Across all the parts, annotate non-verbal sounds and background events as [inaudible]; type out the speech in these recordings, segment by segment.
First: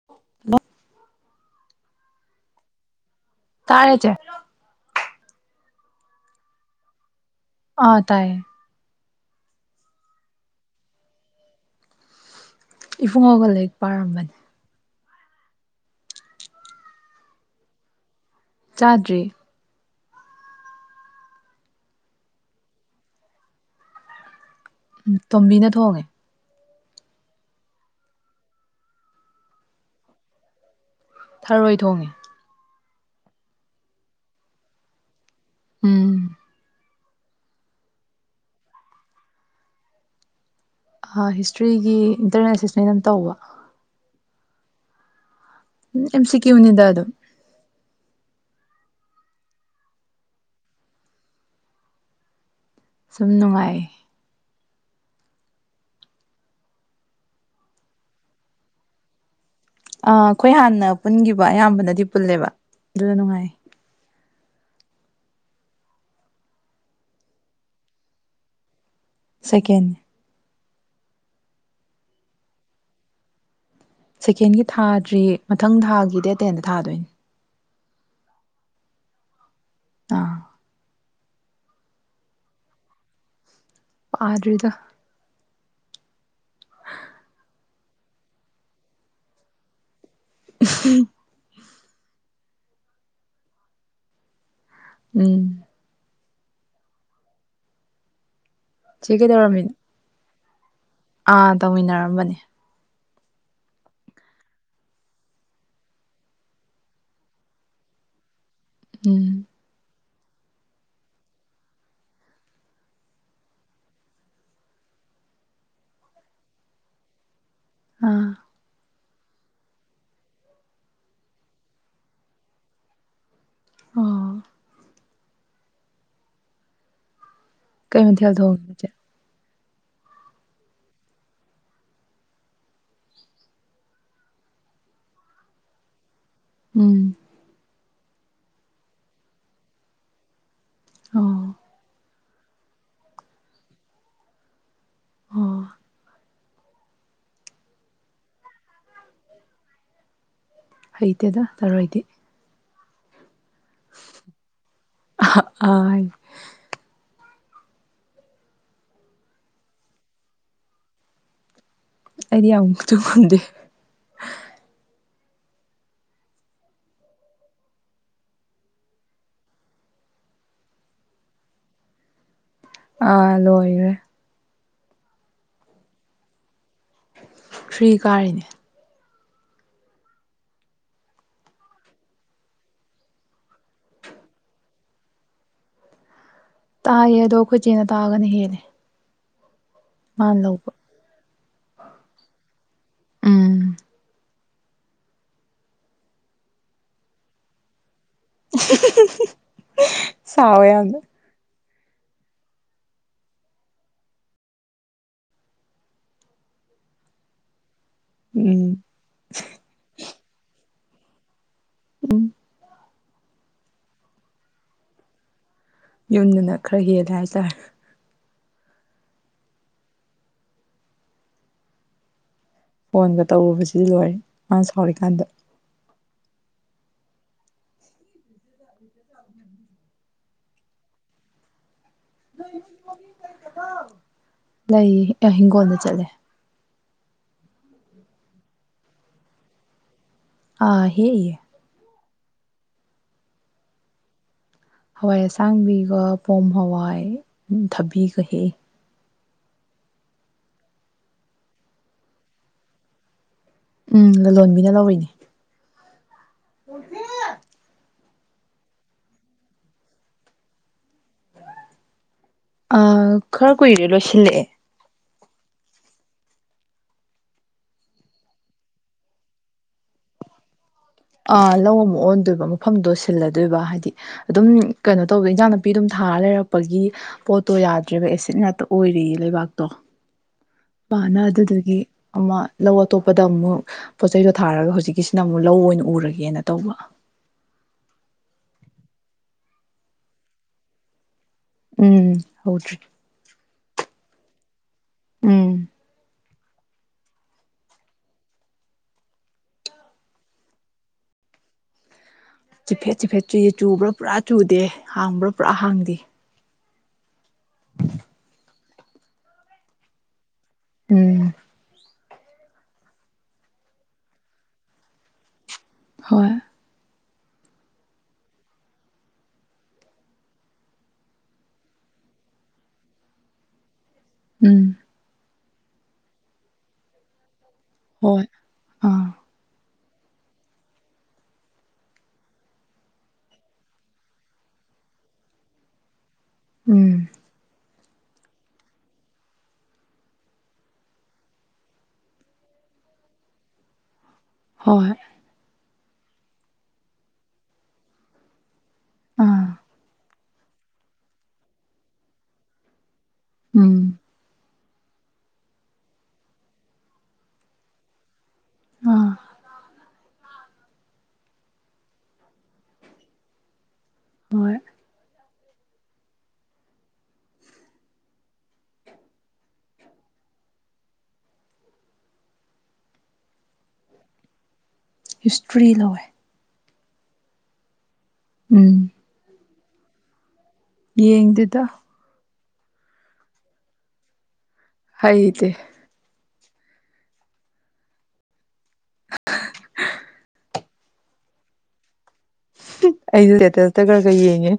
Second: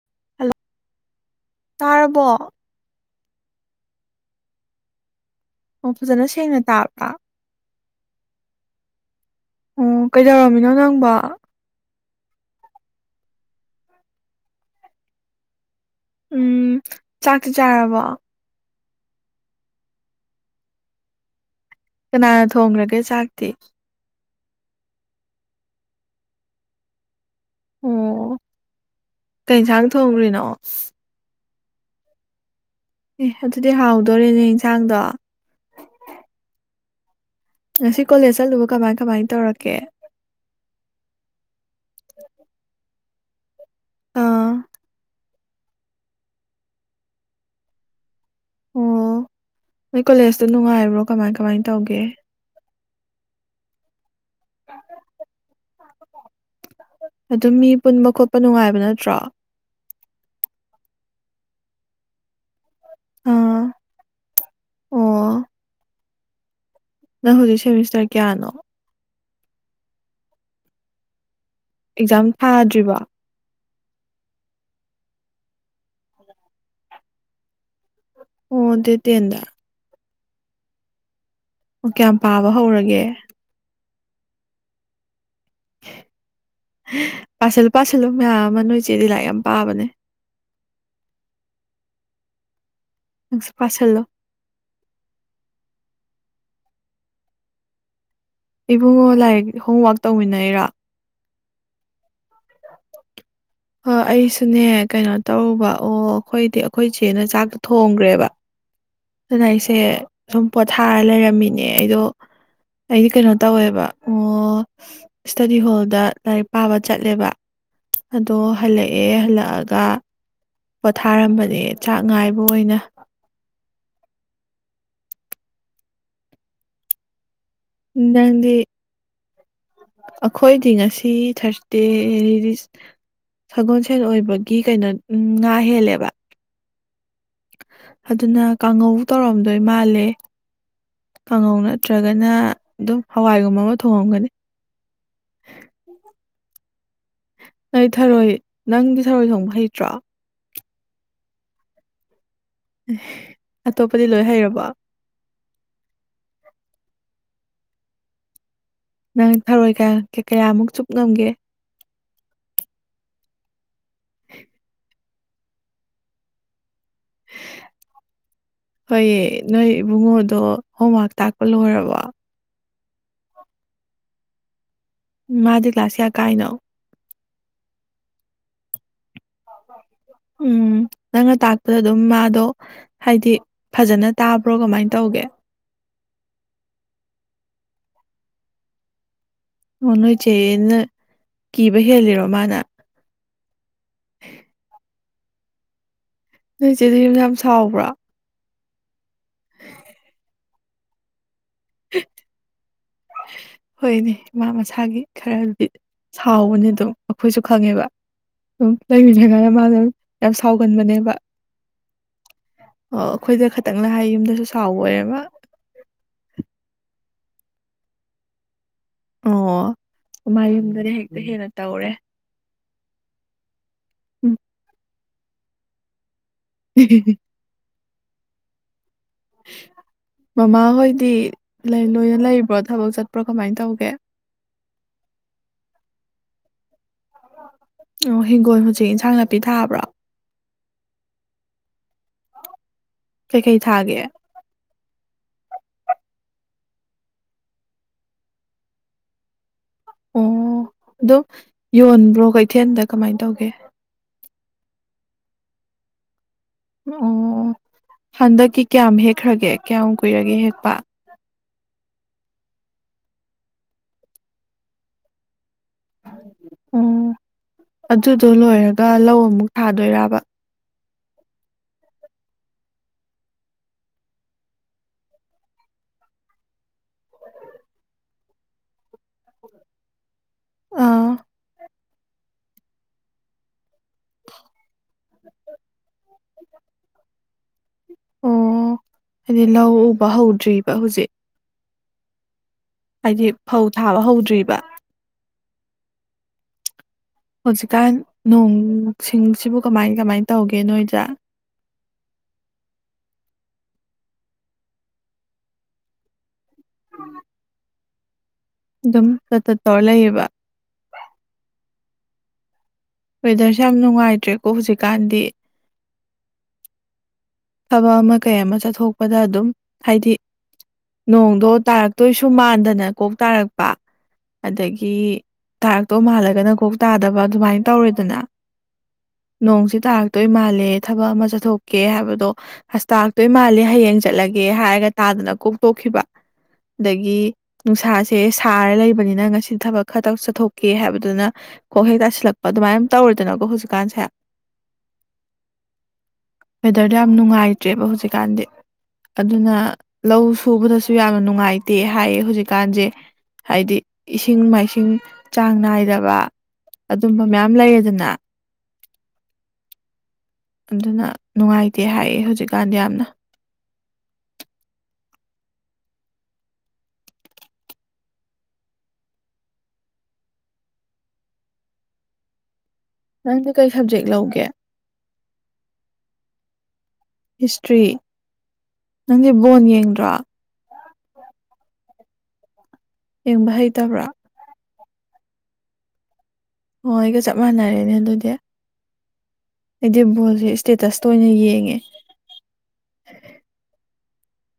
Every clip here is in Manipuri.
[inaudible] ꯍꯜꯂꯣ ꯇꯥꯔꯕꯣ ꯇꯥꯔꯦ ꯆꯦ ꯑꯣ ꯐꯖꯅ ꯁꯦꯡꯅ ꯇꯥꯕ꯭ꯔꯥ ꯑ ꯇꯥꯏꯌꯦ ꯑꯣ ꯀꯩꯗꯧꯔꯝꯃꯤꯅꯣ ꯅꯪꯕ ꯏꯐꯨꯡꯉꯒ ꯂꯥꯏꯛ ꯄꯥꯔꯝꯕꯅꯤ ꯎꯝ ꯆꯥꯛꯇꯤ ꯆꯥꯔꯕꯣ ꯆꯥꯗ꯭ꯔꯤ ꯀꯅꯥꯅ ꯊꯣꯡꯈ꯭ꯔꯒꯦ ꯆꯥꯛꯇꯤ ꯇꯣꯝꯕꯤꯅ ꯊꯣꯡꯉꯦ ꯑꯣ ꯀꯦꯟꯁꯥꯡ ꯊꯣꯡꯈꯔꯤꯅꯣ ꯊꯔꯣꯏ ꯊꯣꯡꯉꯦ ꯑꯦ ꯑꯗꯨꯗꯤ ꯍꯥꯎꯗꯣꯔꯦꯅꯦ ꯏꯟꯁꯥꯡꯗꯣ ꯎꯝ ꯉꯁꯤ ꯀꯣꯂꯦꯖ ꯆꯠꯂꯨꯕ ꯀꯃꯥꯏ ꯀꯃꯥꯏ ꯇꯧꯔꯛꯀꯦ ꯍꯤꯁꯇ꯭ꯔꯤꯒꯤ ꯏꯟꯇꯔꯅꯦꯜ ꯑꯦꯁꯦꯁꯃꯦꯟ ꯑꯃ ꯇꯧꯕ ꯑꯥ ꯎ ꯑꯦꯝ ꯁꯤ ꯀꯌꯤꯎ ꯅꯤꯗ ꯑꯗꯨꯝ ꯑꯣ ꯅꯣꯏ ꯀꯣꯂꯦꯖꯇ ꯅꯨꯡꯉꯥꯏꯕ꯭ꯔꯣ ꯀꯃꯥꯏ ꯀꯃꯥꯏꯅ ꯇꯧꯒꯦ ꯁꯨꯝ ꯅꯨꯡꯉꯥꯏꯌꯦ [inaudible] ꯑꯗꯨꯝ ꯃꯤ ꯄꯨꯟꯕ ꯈꯣꯠꯄ ꯅꯨꯡꯉꯥꯏꯕ ꯅꯠꯇ꯭ꯔꯣ ꯑ ꯑꯩꯈꯣꯏ ꯍꯥꯟꯅ ꯄꯨꯟꯈꯤꯕ ꯑꯌꯥꯝꯕꯅꯗꯤ ꯄꯨꯜꯂꯦꯕ ꯑꯗꯨꯗ ꯅꯨꯡꯉꯥꯏꯌꯦ ꯑꯥ ꯑꯣ ꯅꯪ ꯍꯧꯖꯤꯛ ꯁꯦꯃꯤꯁꯇꯔ ꯀꯌꯥꯅꯣ ꯁꯦꯀꯦꯟ ꯑꯦꯛꯖꯥꯝ ꯊꯥꯗ꯭ꯔꯤꯕꫭ ꯁꯦꯀꯦꯟꯒꯤ ꯊꯥꯗ꯭ꯔꯤ ꯃꯊꯪ ꯊꯥꯒꯤ ꯗꯦꯠ ꯇꯦꯟꯗ ꯊꯥꯗꯣꯏꯅꯤ ꯑꯣ ꯑꯗꯨ ꯇꯦꯟꯗ ꯇ ꯑꯣ ꯀꯌꯥꯝ ꯄꯥꯕ ꯍꯧꯔꯒꯦ ꯄꯥꯗꯔꯤꯗ ꯄꯁꯤꯜꯂꯨ ꯄꯥꯁꯤꯂꯨ ꯃꯌꯥꯝ ꯑꯃ ꯅꯣꯏꯁꯦꯗꯤ ꯂꯥꯏꯔꯤꯛ ꯌꯥꯝ ꯄꯥꯕꯅꯦ ꯎꯝ ꯑꯦꯁꯣ ꯄꯁꯜꯂꯣ ꯎꯝ ꯏꯕꯨꯡꯉꯣ ꯆꯦ ꯂꯥꯏꯔꯤꯛ ꯀꯩꯗꯧꯔꯝꯃꯤꯅꯣ ꯍꯣꯝꯋꯔꯛ ꯇꯧꯃꯤꯟꯅꯩꯔꯥ ꯑꯥ ꯇꯧꯃꯤꯟꯅꯔꯝꯕꯅꯦ ꯑꯩꯁꯨꯅꯦ ꯀꯩꯅꯣ ꯇꯧꯔꯨꯕ ꯑꯣ ꯑꯩꯈꯣꯏꯗꯤ ꯑꯩꯈꯣꯏ ꯏꯆꯦꯅ ꯆꯥꯛꯇꯨ ꯊꯣꯡꯈ꯭ꯔꯦꯕ ꯎꯝ ꯑꯗꯨꯅ ꯑꯩꯁꯦ ꯁꯨꯝ ꯄꯣꯊꯥꯔ ꯂꯩꯔꯝꯃꯤꯅꯦ ꯑꯩꯗꯣ ꯑꯩꯗꯤ ꯀꯩꯅꯣ ꯇꯧꯋꯦꯕ ꯑꯣ ꯏꯁꯇꯗꯤ ꯍꯣꯜꯗ ꯂꯥꯏꯔꯤꯛ ꯄꯥꯕ ꯆꯠꯂꯦꯕ ꯑꯥ ꯑꯗꯣ ꯍꯜꯂꯛꯑꯦ ꯍꯜꯂꯛꯑꯒ ꯄꯣꯊꯥꯔꯝꯕꯅꯦ ꯆꯥꯛ ꯉꯥꯏꯕ ꯑꯣꯏꯅ ꯑꯣ ꯀꯩ ꯃꯊꯦꯜ ꯅꯪꯗꯒꯤ ꯊꯣꯡꯉꯤꯅꯣ ꯆꯦ ꯑꯩꯈꯣꯏꯗꯤ ꯉꯁꯤ ꯊꯥꯔꯁꯗꯦ ꯁꯒꯣꯜꯁꯦꯟ ꯑꯣꯏꯕꯒꯤ ꯀꯩꯅꯣ ꯎꯝ ꯉꯥ ꯍꯦꯜꯂꯦꯕ ꯎꯝ ꯑꯗꯨꯅ ꯀꯥꯡꯉꯧ ꯇꯧꯔꯝꯗꯣꯏ ꯃꯥꯜꯂꯦ ꯑꯣ ꯀꯥꯡꯉꯧ ꯅꯠꯇ꯭ꯔꯒ ꯑꯗꯨꯒꯅ ꯑꯗꯨꯝ ꯍꯋꯥꯏꯒꯨꯝꯕ ꯑꯃ ꯊꯣꯡꯉꯝꯒꯅꯤ ꯑꯣꯝ ꯅ ꯊꯔꯣꯏ ꯅꯪꯗꯤ ꯊꯔꯣꯏ ꯊꯣꯡꯕ ꯍꯩꯇ꯭ꯔꯣ ꯍꯩꯇꯦꯗ ꯊꯔꯣꯏꯗꯤ ꯑꯦ ꯑꯇꯣꯞꯄꯗꯤ ꯂꯣꯏ ꯍꯩꯔꯕꯣ ꯑ ꯑꯏ ꯅꯪ ꯊꯔꯣꯏ ꯀꯌꯥ ꯀꯌꯥꯃꯨꯛ ꯆꯨꯞ ꯉꯝꯒꯦ ꯑꯩꯗꯤ ꯌꯥꯝꯃꯨꯛꯇ ꯉꯟꯗꯦ ꯍꯣꯏ ꯅꯣꯏ ꯏꯕꯨꯡꯉꯣꯗꯣ ꯍꯣꯝꯋꯔꯛ ꯇꯥꯛꯄ ꯂꯣꯏꯕꯣ ꯑꯥ ꯂꯣꯏꯔꯦ ꯃꯥꯗꯤ ꯂꯁꯤꯌꯥ ꯀꯥꯏꯅꯣ ꯊ꯭ꯔꯤ ꯀꯥꯔꯤꯅꯦ ꯎꯝ ꯅꯪꯅ ꯇꯥꯛꯄꯗ ꯑꯗꯨꯝ ꯃꯥꯗꯣ ꯍꯥꯏꯗꯤ ꯐꯖꯅ ꯇꯥꯕ꯭ꯔꯣ ꯀꯃꯥꯏꯅ ꯇꯧꯒꯦ ꯇꯥꯏꯑ ꯑꯗꯣ ꯑꯩꯈꯣꯏ ꯆꯦꯅ ꯇꯥꯕꯅ ꯍꯦꯜꯂꯦ ꯑꯣ ꯅꯣꯏ ꯃꯥꯅ ꯂꯧꯕ ꯆꯦꯅ ꯀꯤꯕ ꯍꯦꯜꯂꯤꯔꯣ ꯃꯥꯅ ꯎꯝ ꯅꯣꯏꯆꯦꯗꯤ ꯌꯨꯝ ꯌꯥꯝ ꯁꯥꯎꯕ꯭ꯔꯥ ꯎꯝ ꯍꯝ ꯁꯋ ꯌꯥꯅ ꯍꯣꯏꯅꯦ ꯏꯃꯥ ꯃꯁꯥꯒꯤ ꯈꯔꯗꯤ ꯁꯥꯎꯕꯅꯦ ꯑꯗꯨ ꯑꯩꯈꯣꯏꯁꯨ ꯈꯪꯉꯦꯕ ꯎꯝ ꯂꯩꯃꯤꯉꯗ ꯃꯥꯗꯣ ꯌꯥꯝ ꯁꯥꯎꯒꯟꯕꯅꯦꯕ ꯎꯝ ꯑꯣ ꯑꯩꯈꯣꯏꯗ ꯈꯇꯪꯂꯥ ꯍꯥꯏ ꯌꯨꯝꯗꯁꯨ ꯁꯥꯎꯕꯣꯏꯔꯦ ꯃꯥ ꯌꯨꯝꯗꯅ ꯈꯔ ꯍꯦꯜꯂꯦ ꯍꯥꯏꯇꯥꯔꯦ ꯑꯣ ꯃꯥ ꯌꯨꯝꯗꯗꯤ ꯍꯦꯛꯇ ꯍꯦꯟꯅ ꯇꯧꯔꯦ ꯐꯣꯟꯒ ꯇꯧꯔꯨꯕꯁꯤꯗꯤ ꯂꯣꯏꯔꯦ ꯎꯝ ꯃꯥꯅ ꯁꯥꯎꯔꯤꯀꯥꯟꯗ ꯍꯤꯍꯤ ꯃꯃꯥꯍꯣꯏꯗꯤ ꯂꯩ ꯂꯣꯏꯅ ꯂꯩꯕ꯭ꯔꯣ ꯊꯕꯛ ꯆꯠꯄ꯭ꯔꯣ ꯀꯃꯥꯏꯅ ꯇꯧꯒꯦ ꯂꯩꯌꯦ ꯍꯤꯡꯒꯣꯜꯗ ꯆꯠꯂꯦ ꯑꯣ ꯍꯤꯡꯒꯣꯟ ꯍꯧꯖꯤꯛ ꯏꯟꯁꯥꯡ ꯅꯥꯄꯤ ꯊꯥꯕ꯭ꯔꯣ ꯑꯥ ꯍꯦꯛꯏꯌꯦ ꯀꯩꯀꯩ ꯊꯥꯒꯦ ꯍꯋꯥꯏ ꯑꯁꯥꯡꯕꯤꯒ ꯄꯣꯝ ꯍꯋꯥꯏ ꯊꯕꯤꯒ ꯍꯦꯛꯏ ꯑꯣ ꯑꯗꯨꯝ ꯌꯣꯟꯕ꯭ꯔꯣ ꯀꯩꯊꯦꯜꯗ ꯀꯃꯥꯏꯅ ꯇꯧꯒꯦ ꯎꯝ ꯂꯂꯣꯟꯕꯤꯅ ꯂꯧꯔꯤꯅꯦ ꯑꯣ ꯍꯟꯗꯛꯀꯤ ꯀꯌꯥꯝ ꯍꯦꯛꯈ꯭ꯔꯒꯦ ꯀꯌꯥꯝ ꯀꯨꯏꯔꯒꯦ ꯍꯦꯛꯄ ꯑ ꯈꯔ ꯀꯨꯏꯔꯦ ꯂꯣꯏꯁꯤꯜꯂꯛꯑꯦ ꯑꯣ ꯑꯗꯨꯗꯣ ꯂꯣꯏꯔꯒ ꯂꯧ ꯑꯃꯨꯛ ꯊꯥꯗꯣꯏꯔꯕ ꯑ ꯂꯧ ꯑꯃꯨꯛ ꯑꯣꯟꯗꯣꯏꯕ ꯃꯐꯝꯗꯣ ꯁꯤꯜꯂꯗꯣꯏꯕ ꯍꯥꯏꯗꯤ ꯑꯗꯨꯝ ꯀꯩꯅꯣ ꯇꯧꯕꯗꯣ ꯏꯟꯖꯥꯡ ꯅꯥꯄꯤ ꯑꯗꯨꯝ ꯊꯥꯔ ꯂꯩꯔꯛꯄꯒꯤ ꯄꯣꯠꯇꯣ ꯌꯥꯗ꯭ꯔꯦꯕ ꯑꯦꯁꯤꯠ ꯉꯥꯛꯇ ꯑꯣꯏꯔꯦꯌꯦ ꯂꯩꯕꯥꯛꯇꯣ ꯑꯥ ꯄꯥꯅ ꯑꯗꯨꯗꯨꯒꯤ ꯑꯃ ꯂꯧ ꯑꯇꯣꯞꯄꯗ ꯑꯃꯨꯛ ꯄꯣꯠ ꯆꯩꯗꯣ ꯊꯥꯔꯒ ꯍꯧꯖꯤꯛꯀꯤꯁꯤꯅ ꯑꯃꯨꯛ ꯂꯧ ꯑꯣꯏꯅ ꯎꯔꯒꯦꯅ ꯇꯧꯕ ꯑꯣ ꯍꯥꯏꯗꯤ ꯂꯧ ꯎꯕ ꯍꯧꯗ꯭ꯔꯤꯕ ꯍꯧꯖꯤꯛ ꯎꯝ ꯍꯧꯗ꯭ꯔꯤ ꯍꯥꯏꯗꯤ ꯐꯧ ꯊꯥꯕ ꯍꯧꯗ꯭ꯔꯤꯕꯥ ꯎꯝ ꯍꯧꯖꯤꯛꯀꯥꯟ ꯅꯣꯡ ꯁꯤꯡꯁꯤꯕꯨ ꯀꯃꯥꯏ ꯀꯃꯥꯏꯅ ꯇꯧꯒꯦ ꯅꯣꯏꯗ ꯆꯤꯐꯦꯠ ꯆꯤꯐꯦꯠ ꯆꯨꯏꯌꯦ ꯆꯨꯕ꯭ꯔ ꯄꯨꯔꯥ ꯆꯨꯗꯦ ꯍꯥꯡꯕ꯭ꯔ ꯄꯨꯔꯥ ꯍꯥꯡꯗꯦ [inaudible] ꯑꯗꯨꯝ ꯇꯠ ꯇꯠ ꯇꯧꯔ ꯂꯩꯔꯤꯕꯥ ꯎꯝ ꯋꯦꯗꯔꯁꯦ ꯌꯥꯝ ꯅꯨꯡꯉꯥꯏꯇ꯭ꯔꯦꯀꯣ ꯍꯧꯖꯤꯛ ꯀꯥꯟꯗꯤ ꯍꯣꯏ ꯊꯕꯛ ꯑꯃ ꯀꯩ ꯑꯃ ꯆꯠꯊꯣꯛꯄꯗ ꯑꯗꯨꯝ ꯍꯥꯏꯗꯤ ꯅꯣꯡꯗꯣ ꯇꯥꯔꯛꯇꯣꯏꯁꯨ ꯃꯥꯟꯗꯅ ꯀꯣꯛ ꯇꯥꯔꯛꯄ꯫ ꯎꯝ ꯑꯗꯒꯤ ꯇꯥꯔꯛꯇꯧ ꯃꯥꯜꯂꯒꯅ ꯀꯣꯛ ꯇꯥꯗꯕ ꯑꯗꯨꯃꯥꯏ ꯇꯧꯔꯦꯗꯅ ꯍꯣꯏ ꯑꯥ ꯅꯣꯡꯁꯤ ꯇꯥꯔꯛꯇꯣꯏ ꯃꯥꯜꯂꯦ ꯊꯕꯛ ꯑꯃ ꯆꯠꯊꯣꯛꯀꯦ ꯍꯥꯏꯕꯗꯣ꯫ ꯍꯁ ꯇꯥꯥꯔꯛꯇꯣꯏ ꯃꯥꯜꯂꯦ ꯍꯌꯦꯡ ꯆꯠꯂꯒꯦ ꯍꯥꯏꯔꯒ ꯇꯥꯗꯅ ꯀꯣꯛꯇꯣꯛꯈꯤꯕ ꯎꯝ ꯑꯗꯒꯤ꯫ ꯅꯨꯡꯁꯥꯁꯦ ꯁꯥꯔ ꯂꯩꯕꯅꯤꯅ ꯉꯁꯤ ꯊꯕꯛ ꯈꯔꯇꯪ ꯆꯠꯊꯣꯛꯀꯦ ꯍꯥꯏꯕꯗꯨꯅ ꯀꯣꯛ ꯍꯦꯛ ꯇꯥꯁꯤꯜꯂꯛꯄ ꯑꯗꯨꯃꯥꯏꯅ ꯇꯧꯔꯦꯗꯅꯀꯣ ꯍꯧꯖꯤꯛꯀꯥꯟꯁꯦ꯫ ꯍꯣꯏ ꯍꯣꯏ꯫ ꯋꯦꯗꯔꯗꯣ ꯌꯥꯝ ꯅꯨꯡꯉꯥꯏꯇ꯭ꯔꯦꯕ ꯍꯧꯖꯤꯛꯀꯥꯟꯗꯤ ꯑꯥ ꯑꯗꯨꯅ꯫ ꯂꯧ ꯁꯨꯕꯗꯁꯨ ꯌꯥꯝꯅ ꯅꯨꯡꯉꯥꯏꯇꯦ ꯍꯥꯏꯌꯦ ꯍꯧꯖꯤꯛꯀꯥꯟꯁꯦ꯫ ꯍꯥꯏꯗꯤ ꯎꯝ ꯏꯁꯤꯡ ꯃꯥꯏꯁꯤꯡ꯫ ꯆꯥꯡ ꯅꯥꯏꯗꯕ ꯑꯗꯨꯝꯕ ꯃꯌꯥꯝ ꯂꯩꯔꯦꯗꯅ꯫ ꯑꯥ ꯑꯗꯨꯅ ꯅꯨꯡꯉꯥꯏꯇꯦ ꯍꯥꯏꯌꯦ ꯍꯧꯖꯤꯛꯀꯥꯟꯗꯤ ꯌꯥꯝꯅ꯫ ꯍꯣꯏ꯫ ꯅꯪꯗꯤ ꯀꯩ ꯁꯕꯖꯦꯛ ꯂꯧꯒꯦ꯫ ꯍꯤꯁꯇ꯭ꯔꯤ ꯂꯧꯋꯦ꯫ ꯍꯤꯁꯇ꯭ꯔꯤ ꯎꯝ ꯅꯪꯗꯤ ꯕꯣꯟ ꯌꯦꯡꯗ꯭ꯔꯥ ꯌꯦꯡꯗꯦꯗꯥ ꯌꯦꯡꯕ ꯍꯩꯇꯕ꯭ꯔꯥ꯫ ꯍꯥꯏꯗꯦ꯫ ꯍꯣꯏ ꯒ ꯆꯞ ꯃꯥꯟꯅꯔꯦꯅꯦ ꯗꯨꯗꯦ ꯑ [unintelligible] ꯑꯩꯗꯤ ꯕꯣꯜꯁꯦ ꯏꯁꯇꯦꯇꯁꯇ ꯑꯣꯏꯅ ꯌꯦꯡꯉꯦ꯫ ꯑꯩꯗꯤ ꯂꯦꯠꯇꯜꯗ ꯈꯔ ꯈꯔ ꯌꯦꯡꯉꯦ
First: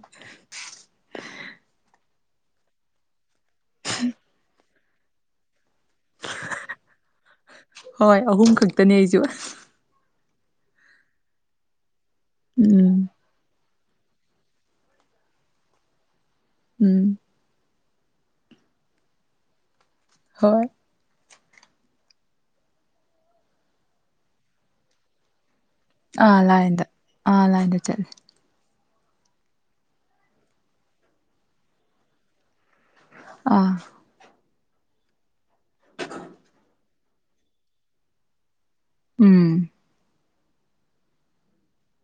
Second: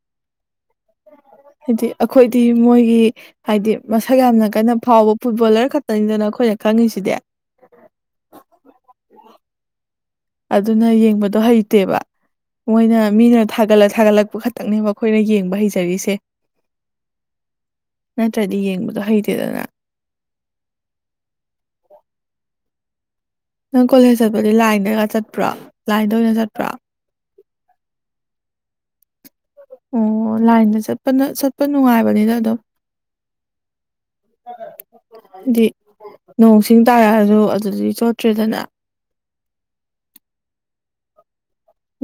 ꯍꯥꯏꯗꯤ ꯑꯩꯈꯣꯏꯗꯤ ꯃꯣꯏꯒꯤ꯫ ꯍꯥꯏꯗꯤ ꯃꯁꯛ ꯌꯥꯝꯅ ꯀꯟꯅ ꯐꯥꯎꯕ ꯐꯨꯠꯕꯣꯜꯂꯔ ꯈꯛꯇꯅꯤꯗꯅ ꯑꯩꯈꯣꯏꯅ ꯈꯪꯉꯤꯁꯤꯗꯦ ꯍꯣꯏ ꯑꯍꯨꯝ ꯈꯛꯇꯅꯦ ꯑꯩꯁꯨ ꯑꯗꯨꯅ ꯌꯦꯡꯕꯗꯣ ꯍꯩꯇꯦꯕ ꯃꯣꯏꯅ ꯎꯝ ꯃꯤꯅ ꯊꯥꯒꯠꯂ ꯊꯥꯒꯠꯂꯛꯄ ꯈꯛꯇꯛꯅꯦꯕ ꯑꯩꯈꯣꯏꯅ ꯌꯦꯡꯕ ꯍꯩꯖꯔꯤꯁꯦ꯫ ꯎꯝ꯫ ꯅꯠꯇ꯭ꯔꯗꯤ ꯌꯦꯡꯕꯗꯣ ꯍꯩꯇꯦꯗꯅ ꯍꯣꯏ ꯅꯪ ꯀꯣꯂꯦꯖ ꯆꯠꯄꯗꯤ ꯂꯥꯏꯟꯗꯒ ꯆꯠ [unintelligible] ꯑꯥ ꯂꯥꯏꯟꯗ ꯑ ꯂꯥꯏꯟꯗ ꯆꯠꯂꯦ꯫ ꯑꯣ ꯂꯥꯏꯟꯗ ꯆꯠꯄꯅ ꯆꯠꯄ ꯅꯨꯡꯉꯥꯏꯕꯅꯤꯅ ꯑꯗꯨꯝ꯫ ꯑꯥ ꯗꯤ ꯅꯣꯡꯁꯤꯡ ꯇꯥꯔꯛꯑꯁꯨ ꯑꯗꯨꯗꯤ ꯆꯣꯠꯇ꯭ꯔꯦꯗꯥꯅ ꯎꯝ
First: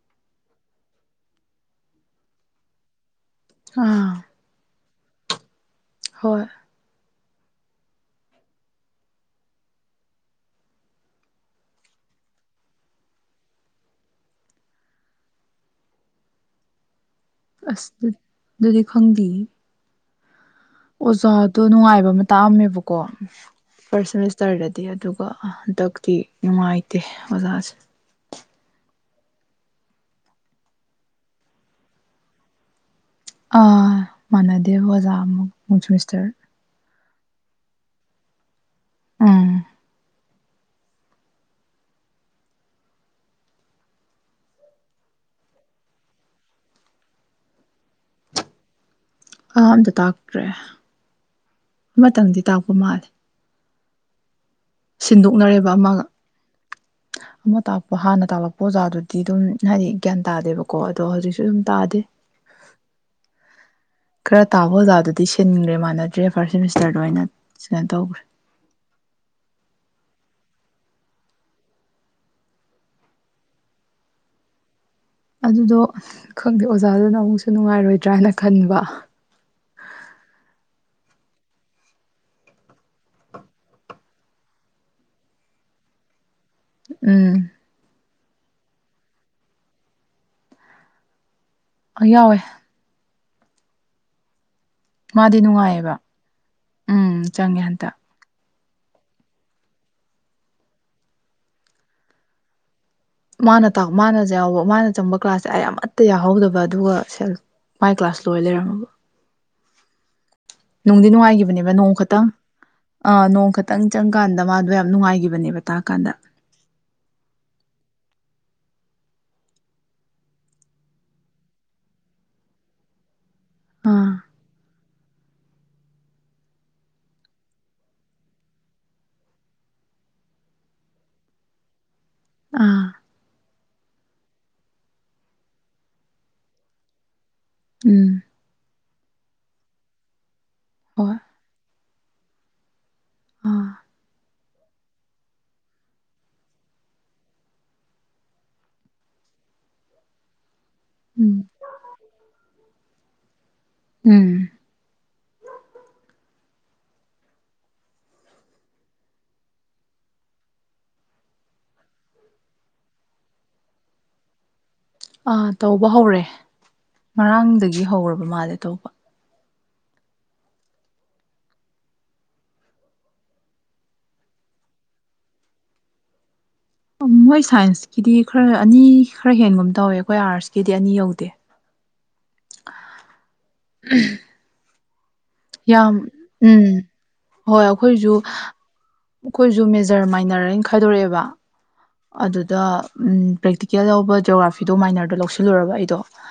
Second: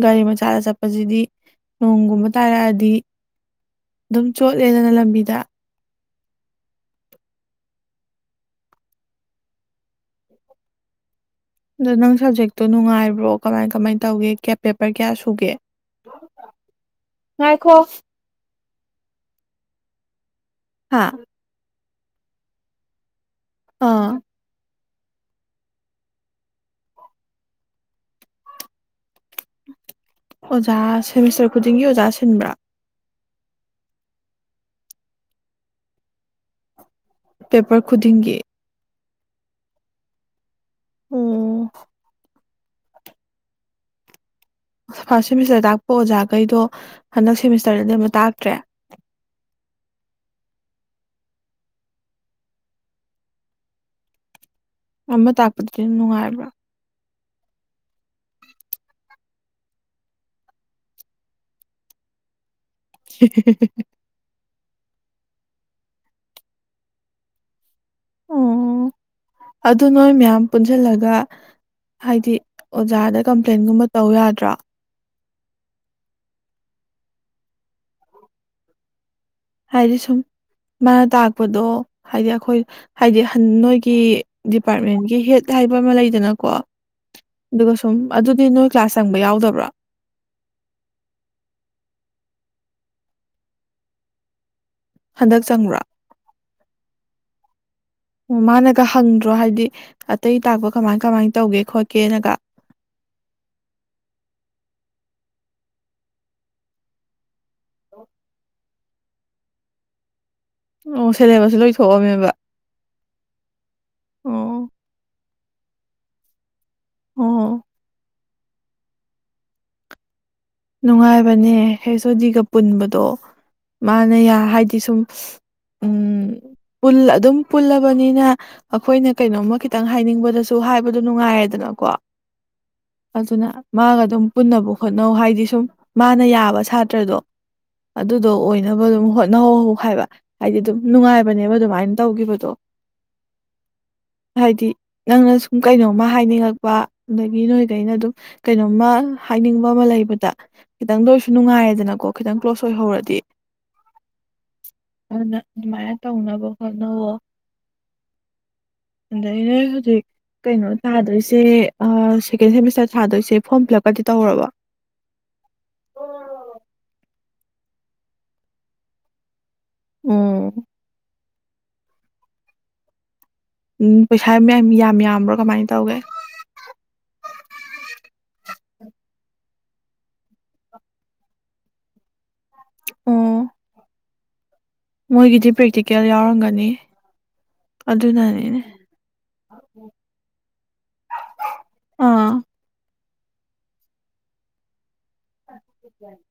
ꯒꯥꯔꯤ ꯃꯆꯥꯗ ꯆꯠꯄꯁꯤꯗꯤ ꯅꯣꯡꯒꯨꯝꯕ ꯇꯥꯔꯛ ꯑꯗꯤ ꯑꯥ ꯆꯣꯠꯂꯦꯗꯅ ꯂꯝꯕꯤꯗ ꯍꯣꯏ꯫ ꯑꯗꯣ ꯅꯪ ꯁꯞꯖꯦꯛꯇꯣ ꯅꯨꯡꯉꯥꯏꯕ꯭ꯔꯣ ꯀꯃꯥꯏ ꯀꯃꯥꯏꯅ ꯇꯧꯒꯦ ꯀꯦꯝ ꯄꯦꯄꯔ ꯀꯌꯥ ꯁꯨꯒꯦ꯫ [inaudible] ꯉꯥꯏꯈꯣ ꯑꯁ ꯑꯗꯨꯗꯤ ꯈꯪꯗꯦꯌꯦ ꯍꯥ ꯑꯣꯖꯥꯗꯣ ꯅꯨꯡꯉꯥꯏꯕ ꯑꯃ ꯇꯥꯛꯑꯝꯃꯦꯕꯀꯣ ꯐꯥꯔꯁ ꯑꯥ ꯁꯦꯃꯤꯁꯇꯔꯗꯗꯤ꯫ ꯗꯦ ꯑꯗꯨꯒ ꯍꯟꯗꯛꯇꯤ ꯅꯨꯡꯉꯥꯏꯇꯦ ꯑꯣꯖꯥꯁꯦ꯫ ꯑꯣꯖꯥ ꯁꯦꯃꯤꯁꯇꯔ ꯈꯨꯗꯤꯡꯒꯤ ꯑꯣꯖꯥ ꯁꯤꯟꯕ꯭ꯔꯥ꯫ ꯑ ꯃꯥꯟꯗꯦ ꯑꯣꯖꯥ ꯑꯃ [unintelligible] ꯄꯦꯄꯔ ꯈꯨꯗꯤꯡꯒꯤ꯫ ꯎꯝ [unintelligible] ꯐꯥꯔꯁꯠ ꯁꯦꯃꯤꯁꯇꯔ ꯇꯥꯛꯄ ꯑꯣꯖꯥꯒꯩꯗꯣ ꯍꯟꯗꯛ ꯁꯦꯃꯤꯁꯇꯔꯗꯗꯤ ꯑꯃꯇ ꯇꯥꯛꯇ꯭ꯔꯦ꯫ ꯑꯑꯝꯇ ꯇꯥꯛꯇ꯭ꯔꯦ ꯑꯃꯇꯪꯗꯤ ꯇꯥꯛꯄ ꯃꯥꯜꯂꯦ꯫ ꯑꯃ ꯇꯥꯛꯄ [unintelligible] ꯁꯤꯟꯗꯣꯛꯅꯔꯦꯕ ꯗꯤ ꯑꯃꯒ ꯅꯨꯡꯉꯥꯏꯕ꯭ꯔꯥ ꯑꯃ ꯇꯥꯛꯄ ꯍꯥꯟꯅ ꯇꯥꯛꯂꯛꯄ ꯑꯣꯖꯥꯗꯨꯗꯤ ꯑꯗꯨꯝ ꯍꯥꯏꯗꯤ ꯒ꯭ꯌꯥꯟ ꯇꯥꯗꯦꯕꯀꯣ ꯑꯗꯣ ꯍꯧꯖꯤꯛꯁꯨ ꯑꯗꯨꯝ ꯇꯥꯗꯦ [inaudible] ꯈꯔ ꯇꯥꯕ ꯑꯣꯖꯥꯗꯨꯗꯤ ꯁꯤꯟꯈ꯭ꯔꯦ ꯃꯥꯟꯅꯗ꯭ꯔꯦ ꯐ꯭ꯔꯁ ꯁꯦꯃꯤꯁꯇꯔꯗ ꯑꯣꯏꯅ ꯁꯤꯃꯥꯏ ꯇꯧꯈ꯭ꯔꯦ ꯑꯣ [inaudible] ꯑꯗꯨ ꯅꯣꯏ ꯃꯌꯥꯝ ꯄꯨꯟꯖꯤꯜꯂꯒ ꯍꯥꯏꯗꯤ ꯑꯣꯖꯥꯗ ꯀꯝꯄ꯭ꯂꯦꯟꯒꯨꯝꯕ ꯇꯧ ꯌꯥꯗ꯭ꯔꯥ꯫ ꯑꯗꯨꯗꯣ ꯈꯪꯗꯦ ꯑꯣꯖꯥꯗꯨꯅ ꯑꯃꯨꯛꯁꯨ ꯅꯨꯡꯉꯥꯏꯔꯣꯏꯗ꯭ꯔꯥꯅ ꯈꯟꯕ꯫ ꯍꯥꯏꯗꯤ ꯁꯨꯝ ꯃꯥꯅ ꯇꯥꯛꯄꯗꯣ ꯍꯥꯏꯗꯤ ꯑꯈꯣꯏ ꯍꯥꯏꯗꯤ ꯍꯟ ꯅꯣꯏꯒꯤ ꯗꯤꯄꯥꯔꯠꯃꯦꯟꯒꯤ ꯍꯦꯠ ꯍꯥꯏꯕ ꯑꯃ ꯂꯩꯗꯅꯀꯣ ꯎꯝ꯫ ꯑꯗꯨꯒ ꯁꯨꯝ ꯑꯗꯨꯗꯤ ꯅꯣꯏ ꯀ꯭ꯂꯥꯁ ꯆꯪꯕ ꯌꯥꯎꯗꯕ꯭ꯔꯥ ꯀꯣ ꯌꯥꯎꯋꯦ꯫ ꯃꯥꯗꯤ ꯍꯟꯗꯛ ꯆꯪꯕ꯭ꯔꯥ ꯅꯨꯡꯉꯥꯏꯌꯦꯕ ꯎꯝ ꯆꯪꯉꯦ ꯍꯟꯇ ꯑꯣ ꯃꯥꯅꯒ ꯍꯪꯗ꯭ꯔꯣ ꯍꯥꯏꯗꯤ ꯑꯇꯩ ꯇꯥꯛꯄ ꯀꯃꯥꯏ ꯀꯃꯥꯏ ꯇꯧꯒꯦ ꯈꯣꯠꯀꯦꯅꯒ꯫ ꯃꯥꯅ ꯇꯥꯛ ꯃꯥꯅ ꯌꯥꯎꯕ ꯃꯥꯅ ꯆꯪꯕ ꯀ꯭ꯂꯥꯁꯁꯦ ꯑꯩ ꯑꯃꯠꯇ ꯌꯥꯎꯍꯧꯗꯕ ꯑꯗꯨꯒ ꯃꯥꯏ ꯀ꯭ꯂꯥꯁ ꯂꯣꯏ ꯂꯩꯔꯝꯃꯕ ꯅꯨꯡꯗꯤ ꯑꯣ ꯁꯦꯂꯦꯕꯁꯁꯨ ꯅꯨꯡꯉꯥꯏꯈꯤꯕꯅꯦꯕꯥ ꯅꯣꯡ ꯈꯠꯇꯪ ꯂꯣꯏꯊꯣꯛꯑꯝꯃꯦꯕ ꯑ ꯅꯣꯡ ꯈꯠꯇꯪ ꯆꯪꯀꯥꯟꯗ ꯑꯣ ꯃꯥꯗꯣ ꯌꯥꯝ ꯅꯨꯡꯉꯥꯏꯒꯤꯕꯅꯦꯕꯥ ꯇꯥꯛꯑꯀꯥꯟꯗ ꯑꯣ ꯅꯨꯡꯉꯥꯏꯕꯅꯦ ꯍꯦ ꯁꯣꯗꯤꯒ ꯄꯨꯟꯕꯗꯣ ꯑꯥ ꯃꯥꯅ ꯌꯥ ꯍꯥꯏꯗꯤ ꯁꯨꯝ꯫ ꯎꯝ ꯑꯗꯨꯝ ꯄꯨꯜꯂꯕꯅꯤꯅ ꯑꯩꯈꯣꯏꯅ ꯀꯩꯅꯣꯝꯃ ꯈꯤꯇꯪ ꯍꯥꯏꯅꯤꯡꯕꯗꯁꯨ ꯍꯥꯏꯕꯗꯣ ꯅꯨꯡꯉꯥꯏꯔꯦꯗꯅꯀꯣ ꯑꯥ ꯑꯗꯨꯅ ꯃꯥꯒ ꯑꯗꯨꯝ ꯄꯨꯟꯅꯕ ꯍꯣꯠꯅꯧ ꯍꯥꯏꯗꯤꯁ ꯁꯨꯝ ꯃꯥꯅ ꯌꯥꯕ ꯁꯥꯇ꯭ꯔꯗꯣ ꯎꯝ ꯑꯗꯨꯗꯣ ꯑꯣꯏꯅꯕ ꯑꯗꯨꯝ ꯍꯣꯠꯅꯍꯧ ꯍꯥꯏꯕ ꯍꯥꯏꯗꯤ ꯗꯨꯝ ꯍꯣꯏ ꯅꯨꯡꯉꯥꯏꯕꯅꯦꯕ ꯗꯨꯃꯥꯏꯟ ꯇꯧꯈꯤꯕꯗꯣ ꯑꯥ ꯍꯥꯏꯗꯤ ꯅꯪꯅ ꯁꯨꯝ ꯀꯩꯅꯣꯝꯃ ꯍꯥꯏꯅꯤꯡꯉꯛꯄ ꯑꯗꯒꯤ ꯅꯣꯏꯗꯩꯩꯅ ꯑꯗꯨꯝ ꯀꯩꯅꯣꯝꯃ ꯍꯥꯏꯅꯤꯡꯕ ꯑꯃ ꯂꯩꯕꯗ ꯈꯤꯇꯪꯗ ꯑꯣꯏꯁꯨ ꯎꯝ ꯅꯨꯡꯉꯥꯏꯌꯦꯗꯅꯀꯣ ꯈꯤꯇꯪ ꯀ꯭ꯂꯣꯁ ꯑꯣꯏꯍꯧꯔꯗꯤ ꯎꯝ ꯑꯗꯨꯅ ꯑꯗꯨꯃꯥꯏꯅ ꯇꯧꯅꯕ ꯍꯣꯠꯅꯋꯣ ꯑꯩꯅ ꯍꯧꯗꯤ [unintelligible] ꯀꯩꯅꯣ ꯊꯥꯗꯣꯏꯁꯦ ꯑ ꯁꯦꯀꯦꯟ ꯁꯤꯃꯤꯁꯇꯔ ꯊꯥꯗꯣꯏꯁꯦ ꯐꯣꯔꯝ ꯐꯤꯂꯞꯀꯗꯤ ꯇꯧꯔꯕꯣ ꯑ ꯇꯧꯕ ꯍꯧꯔꯦ ꯉꯔꯥꯡꯗꯒꯤ ꯍꯧꯔꯕ ꯃꯥꯂꯦ ꯇꯧꯕ ꯎꯝ ꯎꯝ ꯄꯩꯁꯥ [unintelligible] ꯌꯥꯝꯕ꯭ꯔꯣ ꯀꯃꯥꯏꯅ ꯇꯧꯒꯦ ꯃꯣꯏ ꯁꯥꯏꯟꯁꯀꯤꯗꯤ ꯈꯔ ꯑꯅꯤ ꯈꯔ ꯍꯦꯟꯒꯨꯝ ꯇꯧꯋꯦ ꯑꯩꯈꯣꯏ ꯑꯥꯔꯠꯁꯀꯤꯗꯤ ꯑꯅꯤ ꯌꯧꯗꯦ ꯑꯣ ꯎꯝ [unintelligible] ꯃꯣꯏꯒꯤꯗꯤ ꯌꯥꯝ ꯄ꯭ꯔꯦꯛꯇꯤꯀꯦꯜ ꯎꯝ ꯌꯥꯎꯔꯝꯒꯅꯤ ꯍꯣꯏ ꯑꯩꯈꯣꯏꯖꯨ ꯑꯗꯨꯅꯅꯤꯅꯦ ꯑꯩꯈꯣꯏꯁꯨ ꯃꯦꯖꯔ ꯃꯥꯏꯅꯔ ꯍꯥꯏ ꯈꯥꯏꯗꯣꯔꯛꯑꯦꯕ ꯑꯥ ꯑꯗꯨꯗ ꯎꯝ ꯄ꯭ꯔꯦꯛꯇꯤꯀꯦꯜ ꯂꯧꯕ ꯖꯣꯒ꯭ꯔꯥꯐꯤꯗꯣ ꯃꯥꯏꯅꯔꯗ ꯂꯧꯁꯤꯜꯂꯨꯔꯕ ꯑꯩꯗꯣ [inaudible]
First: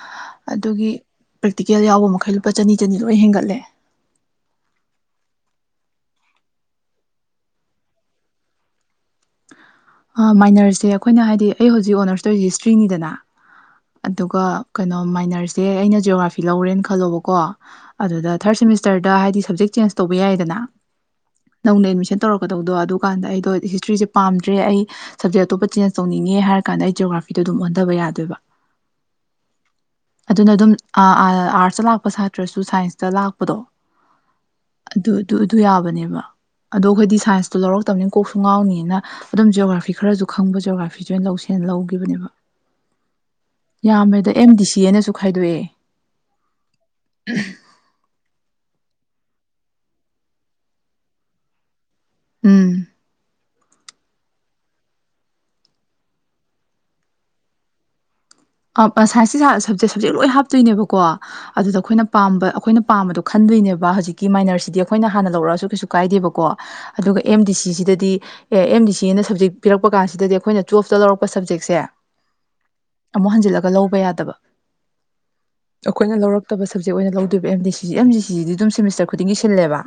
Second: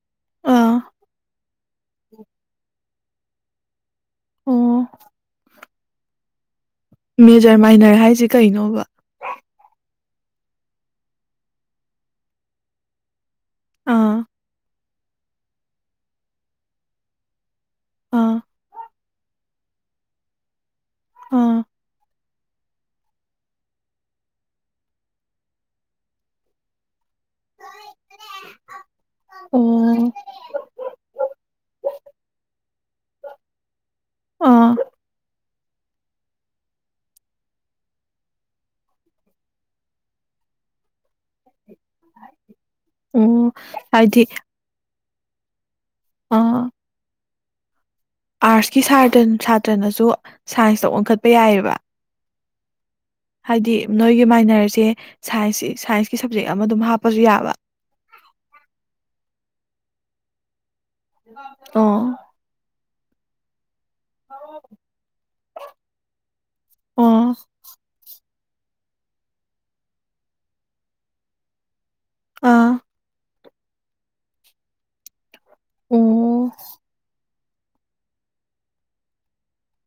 ꯑꯥ ꯑꯗꯨꯒꯤ ꯄ꯭ꯔꯦꯛꯇꯤꯀꯦꯜ ꯌꯥꯎꯕ ꯃꯈꯩ ꯂꯨꯄꯥ ꯆꯅꯤ ꯆꯅꯤ ꯂꯣꯏ ꯍꯦꯟꯒꯠꯂꯦ ꯑꯣ ꯃꯦꯖꯔ ꯃꯥꯏꯅꯔ ꯍꯥꯏꯔꯤꯁꯦ ꯀꯩꯅꯣꯕꯥ ꯃꯥꯏꯅꯔꯁꯦ ꯑꯩꯈꯣꯏꯅ ꯍꯥꯏꯗꯤ ꯑꯩ ꯍꯧꯖꯤꯛ ꯑꯣꯅꯔꯁ ꯇꯣꯔꯤꯁꯦ ꯍꯤꯁꯇ꯭ꯔꯤꯅꯤꯗꯅ ꯑꯥ ꯑꯗꯨꯒ ꯀꯩꯅꯣ ꯃꯥꯏꯅꯔꯁꯦ ꯑꯩꯅ ꯖꯤꯌꯣꯒ꯭ꯔꯥꯐꯤ ꯂꯧꯔꯦꯅ ꯈꯜꯂꯣꯕꯥꯀꯣ ꯑꯗꯨꯗ ꯑꯥ ꯊꯔ ꯁꯤꯃꯤꯁ ꯆꯔꯗ ꯥꯍꯥꯏꯗꯤ ꯁꯕꯖꯦꯛ ꯆꯦꯟꯖ ꯇꯧꯕ ꯌꯥꯏꯌꯦꯗꯅ ꯑꯥ ꯅꯧꯅ ꯑꯦꯗꯃꯤꯁꯁꯟ ꯇꯧꯔꯛꯀꯗꯕꯗꯣ ꯑꯗꯨꯀꯥꯟꯗ ꯑꯩꯗꯣ ꯍꯤꯁꯇ꯭ꯔꯤꯁꯦ ꯄꯥꯝꯗ꯭ꯔꯦ ꯑꯩ [inaudible] ꯁꯞꯖꯦꯛ ꯑꯇꯣꯞꯄ ꯆꯦꯟꯖ ꯇꯧꯅꯤꯡꯉꯦ ꯍꯥꯏꯔ ꯀꯥꯟꯗ ꯑꯩ ꯖꯤꯌꯣꯒ꯭ꯔꯥꯐꯤꯗꯣ ꯑꯗꯨꯝ ꯑꯣꯟꯗꯕ ꯌꯥꯗꯣꯏꯕ [inaudible] ꯑꯣ ꯑꯗꯨꯅ ꯑꯗꯨꯝ ꯑꯥ ꯑꯥ ꯑꯥꯔꯠꯁꯇ ꯂꯥꯛꯄ ꯁꯥꯇ꯭ꯔꯁꯨ ꯁꯥꯏꯟꯁꯇ ꯂꯥꯛꯄꯗꯣ ꯑꯥ ꯑꯗꯨ ꯑꯗꯨ ꯑꯗꯨ ꯌꯥꯕꯅꯦꯕ ꯑꯗꯣ ꯑꯩꯈꯣꯏꯗꯤ ꯁꯥꯏꯟꯁꯇꯣ ꯂꯧꯔꯛꯇꯕꯅꯤꯅꯥ ꯀꯣꯛꯁꯨ ꯉꯥꯎꯅꯤꯅ ꯑꯗꯨꯝ ꯖꯤꯌꯣꯒ꯭ꯔꯥꯐꯤ ꯈꯔꯖꯨ ꯈꯪꯕ ꯖꯤꯌꯣꯒ꯭ꯔꯥꯐꯤꯁꯦ ꯑꯣꯏꯅ ꯂꯧꯁꯦꯟ ꯂꯧꯈꯤꯕꯅꯦꯕꯥ ꯑꯣ ꯍꯥꯏꯗꯤ ꯌꯥꯝꯃꯦꯗ ꯑꯦꯝ ꯗꯤ ꯁꯤ [unintelligible] ꯅꯁꯨ ꯈꯥꯏꯗꯣꯛꯑꯦ ꯑ ꯑꯥꯔꯠꯁꯀꯤ ꯁꯥꯇ ꯁꯥꯇ꯭ꯔꯅꯁꯨ ꯁꯥꯏꯟꯁꯇ ꯑꯣꯟꯈꯠꯄ ꯌꯥꯏꯑꯕ ꯎꯝ ꯍꯥꯏꯗꯤ ꯅꯣꯏꯒꯤ ꯃꯥꯏꯅꯔꯁꯦ ꯁꯥꯏꯟꯁꯁꯤ ꯁꯥꯏꯟꯁꯀꯤ ꯁꯞꯖꯦꯛ ꯑꯃ ꯑꯗꯨꯝ ꯍꯥꯞꯄꯁꯨ ꯌꯥꯕ ꯑꯞ ꯑ ꯁꯥꯏꯟꯁꯇ ꯁꯔ ꯁꯞꯖꯦꯛ ꯂꯣꯏ ꯍꯥꯞꯇꯣꯏꯅꯦꯕꯥꯀꯣ ꯑꯗꯨꯗ ꯑꯣ ꯑꯩꯈꯣꯏꯅ ꯄꯥꯝꯕ ꯑꯩꯈꯣꯏꯅ ꯄꯥꯝꯕꯗꯣ ꯈꯟꯗꯣꯏꯅꯦꯕ ꯍꯧꯖꯤꯛꯀꯤ ꯃꯥꯏꯅꯔꯁꯤꯗꯤ ꯑꯩꯈꯣꯏꯅ ꯍꯥꯟꯅ ꯂꯧ ꯔ ꯑꯁꯨ ꯀꯩꯁꯨ ꯀꯥꯏꯗꯦꯕꯥꯀꯣ ꯑꯗꯨꯒ ꯑꯣ ꯑꯦꯝ ꯗꯤ ꯁꯤꯁꯤꯗꯗꯤ ꯑꯦ ꯑꯦꯝ ꯕꯤ ꯁꯤ ꯅ ꯁꯞꯖꯦꯛ ꯄꯤꯔꯛꯄ ꯀꯥꯁꯤꯗꯗꯤ ꯑꯩꯈꯣꯏꯅ ꯇꯨꯋꯦꯐꯇ ꯂꯧꯔꯛꯄ ꯁꯞꯖꯦꯛꯁꯦ ꯑ ꯑꯃꯨꯛ ꯍꯟꯖꯤꯜꯂꯒ ꯂꯧꯕ ꯌꯥꯗꯕ ꯑꯈꯣꯏꯅ ꯑꯣ ꯂꯧꯔꯛꯇꯕ ꯁꯕꯖꯦꯛ ꯑꯣꯏꯅ ꯂꯧ ꯑꯦꯝ ꯗꯤ ꯁꯤ ꯑꯦꯝ ꯗꯤ ꯁꯤꯗꯤ ꯗꯨꯝ ꯁꯤꯃꯤꯁꯇꯔ ꯈꯨꯗꯤꯡꯒꯤ ꯁꯤꯜꯂꯦꯕꯥ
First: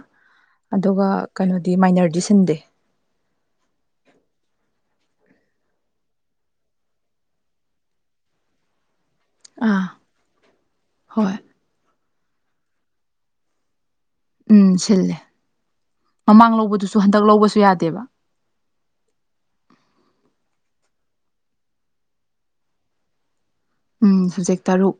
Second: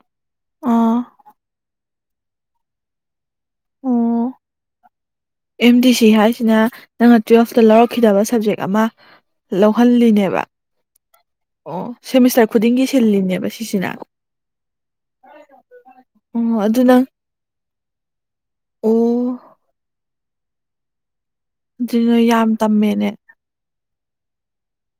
ꯑꯥ ꯑꯗꯨꯒ ꯀꯩꯅꯣꯗꯤ ꯃꯥꯏꯅꯔꯗꯤ ꯁꯤꯟꯗꯦ ꯑꯣ ꯑꯦꯝ ꯗꯤ ꯁꯤ ꯍꯥꯏꯖꯤꯅ ꯅꯪꯅ ꯇꯨꯋꯦꯜꯐꯇ ꯂꯧꯔꯛꯈꯤꯗꯕ ꯁꯕꯖꯦꯛ ꯑꯃ ꯑꯥ ꯂꯧꯍꯜꯂꯤꯅꯦꯕꯥ ꯍꯣꯏ ꯑꯣ ꯁꯤꯃꯤꯁꯇꯔ ꯈꯨꯗꯤꯡꯒꯤ ꯁꯤꯜꯂꯤꯅꯦꯕꯥ ꯁꯤꯁꯤꯅ [inaudible] ꯎꯝ ꯁꯤꯜꯂꯦ ꯃꯃꯥꯡ ꯑ‌ꯣ ꯑꯗꯨ ꯅ ꯂꯧꯕꯗꯨꯁꯨ ꯍꯟꯗꯛ ꯂꯧꯕꯁꯨ ꯌꯥꯗꯦꯕ ꯑꯣ [unintelligible] ꯌꯥꯝ ꯇꯝꯃꯦꯅꯦ ꯎꯝ ꯁꯞꯖꯦꯛ ꯇꯔꯨꯛ